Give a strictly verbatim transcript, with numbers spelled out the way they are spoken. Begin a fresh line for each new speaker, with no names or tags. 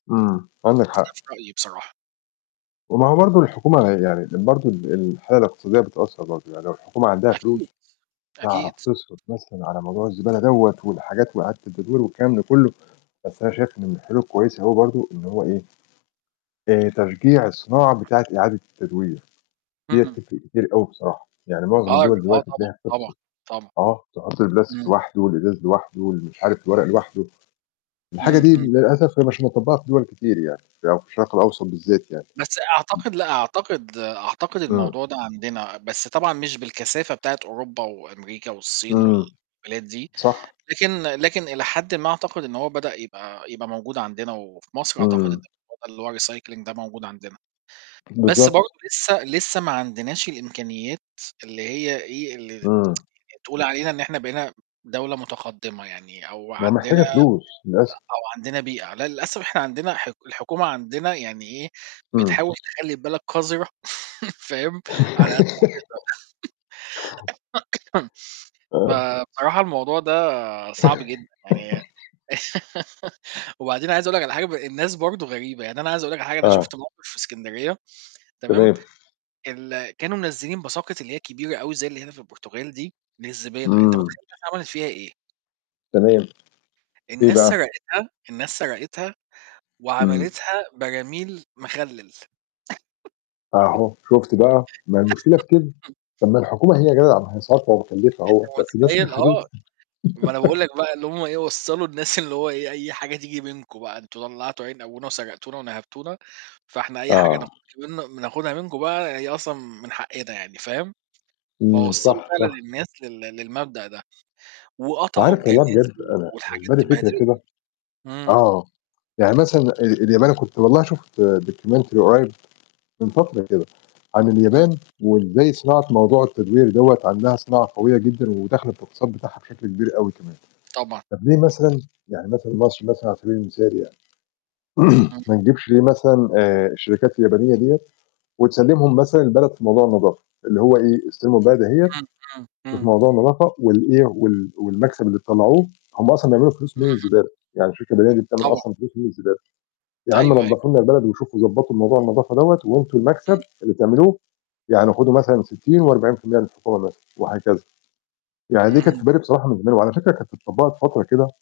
إمم، عندك
وده
حق.
في رأيي بصراحة.
وما هو برضه الحكومة ه يعني ال برضه ال الحالة الإقتصادية بتأثّر برضه، يعني لو الحكومة عندها فلوس،
أكيد،
تعرف
أكيد.
تِصرف مثلًا على موضوع الزبالة دَوَّة والحاجات وإعادة التدوير والكلام ده كُلّه، بس أنا شايف إن من الحلول الكويسة هو برضه إن هو إيه، آآ، تشجيع الصناعة بتاعة إعادة التدوير، دِيَّة
إمم.
تِفرق كتير أوي بصراحة، يعني مُعظم
آه،
الدوَل
بيشوفوها
دلوقتي
طبعًا،
تلاقيها
طبعًا،
بتفصل،
طبعًا.
آه، تحُط البلاستيك
إمم.
لوحدُه والإزاز لوحدُه ومش عارف الورق لوحدُه، الحاجة دي
اهم.
للأسف هي مش مُطبّقة في دُوَل كتير يعني ده لو في الشرق الأوسط بالذّات يعني.
بس أعتقد لأ، أعتقد أعتقد
إمم.
الموضوع ده عندنا، بس طبعًا مش بالكثافة بتاعة أوروبا وأمريكا والصين
إمم.
والبلاد دي،
صح.
لكن لكن إلى حدٍ ما أعتقد إن هو بدأ يبقى يبقى موجود عندنا وفي مصر أعتقد إن
إمم.
الموضوع ده اللي هو الrecycling ده موجود عندنا،
[unintelligible]
بس
بالضبط.
برضه لسّه لسّه ما عندناش الإمكانيات اللي هي إيه، اللي ت
امم.
تقول علينا إن إحنا بقينا دَولة مُتقدّمة يعني أو
ما هي
عندنا، آآ،
محتاجة فلوس للأسف.
أو عندنا بيئة لأ للأسف إحنا عندنا حك الحكومة عندنا يعني إيه،
إمم.
بتحاول تخلّي البلد قذرة فاهم؟ على قد ما تقدر،
آه.
فبصراحة الموضوع ده صعب جدًا يعني وبعدين عايز أقول لك على حاجة ب الناس برضه غريبة، يعني أنا عايز أقول لك على حاجة، أنا
آه.
شُفت موقِف في إسكندرية تمام،
تمام.
ال كانوا منزّلين باساكت اللي هي الكبيرة أوي زي اللي هنا في البرتغال دي للزبالة، أنت
إمم.
مُتخيّل الناس عملت فيها إيه؟
تمام، إيه
الناس
بقى؟
سَرقتها، الناس سَرقتها
إمم.
وعملتها براميل مخلّل.
أهو شُفت بقى، ما هي المشكلة في كده،
[unintelligible]
طَب ما الحكومة هي جَدعة ما هي صارفة ومكلّفة
أنت
أهو بس الناس
مُتخيّل؟ آه، ما أنا باقول
[unintelligible]
لك بقى إن هم إيه وصّلوا الناس إن هو إيه، أي حاجة تيجي منكم بقى، أنتم طلّعتوا عين أبونا وسَرقتونا ونَهبتونا، فإحنا أي حاجة
آه.
ناخدها من بناخدها منكم بقى هي أصلًا من حقّنا يعني، فاهم،
إمم،
فوصّلوا
صح،
فعلًا
صح.
الناس لل للمبدأ ده،
أنت
وقطعوا
عارف والله بجد
الجنازير
أنا في
والحاجات
دماغي
دي بهدلوا
فكرة كده،
الدنيا إمم.
آه، يعني مثلًا آآ، اليابان أنا كنت والله شُفت documentary قريّب من فترة كده عن
إمم.
اليابان وإزاي صناعة موضوع التدوير دَوَّة عندها صناعة قوية جدًا وداخلة في الاقتصاد بتاعها بشكل كبير أوي كمان،
طبعًا.
طَب ليه مثلًا يعني مثلًا مصر مثلًا على سَبيل المثال يعني
إمم.
ما نجيبش ليه مثلًا آآ، الشركات اليابانية دِيَّة وتسلّمهم مثلًا البلد في موضوع النضافة، اللي هو إيه، استلموا البلد أهِيّة،
إمم، إمم،
شوفوا
إمم.
موضوع النضافة وال إيه وال والمكسب اللي تطلّعوه هم أصلًا بيعملوا فلوس
اهم.
من الزبالة يعني الشركة اليابانية دي بتعمل
طبعًا.
أصلًا فلوس من الزبالة، يا
أيوه،
عَم
أيوه.
نضّفوا لنا البلد وشوفوا ضبّطوا موضوع النضافة دَوَّة وأنتم المكسب
إمم.
اللي بتعملوه يعني خدوا مثلًا ستين وأربعين في المِيّة للحكومة مثلًا وهكذا. يعني دي كانت
اهم.
في بالي بصراحة من زمان وعلى فكرة كانت اتطبّقت فترة كده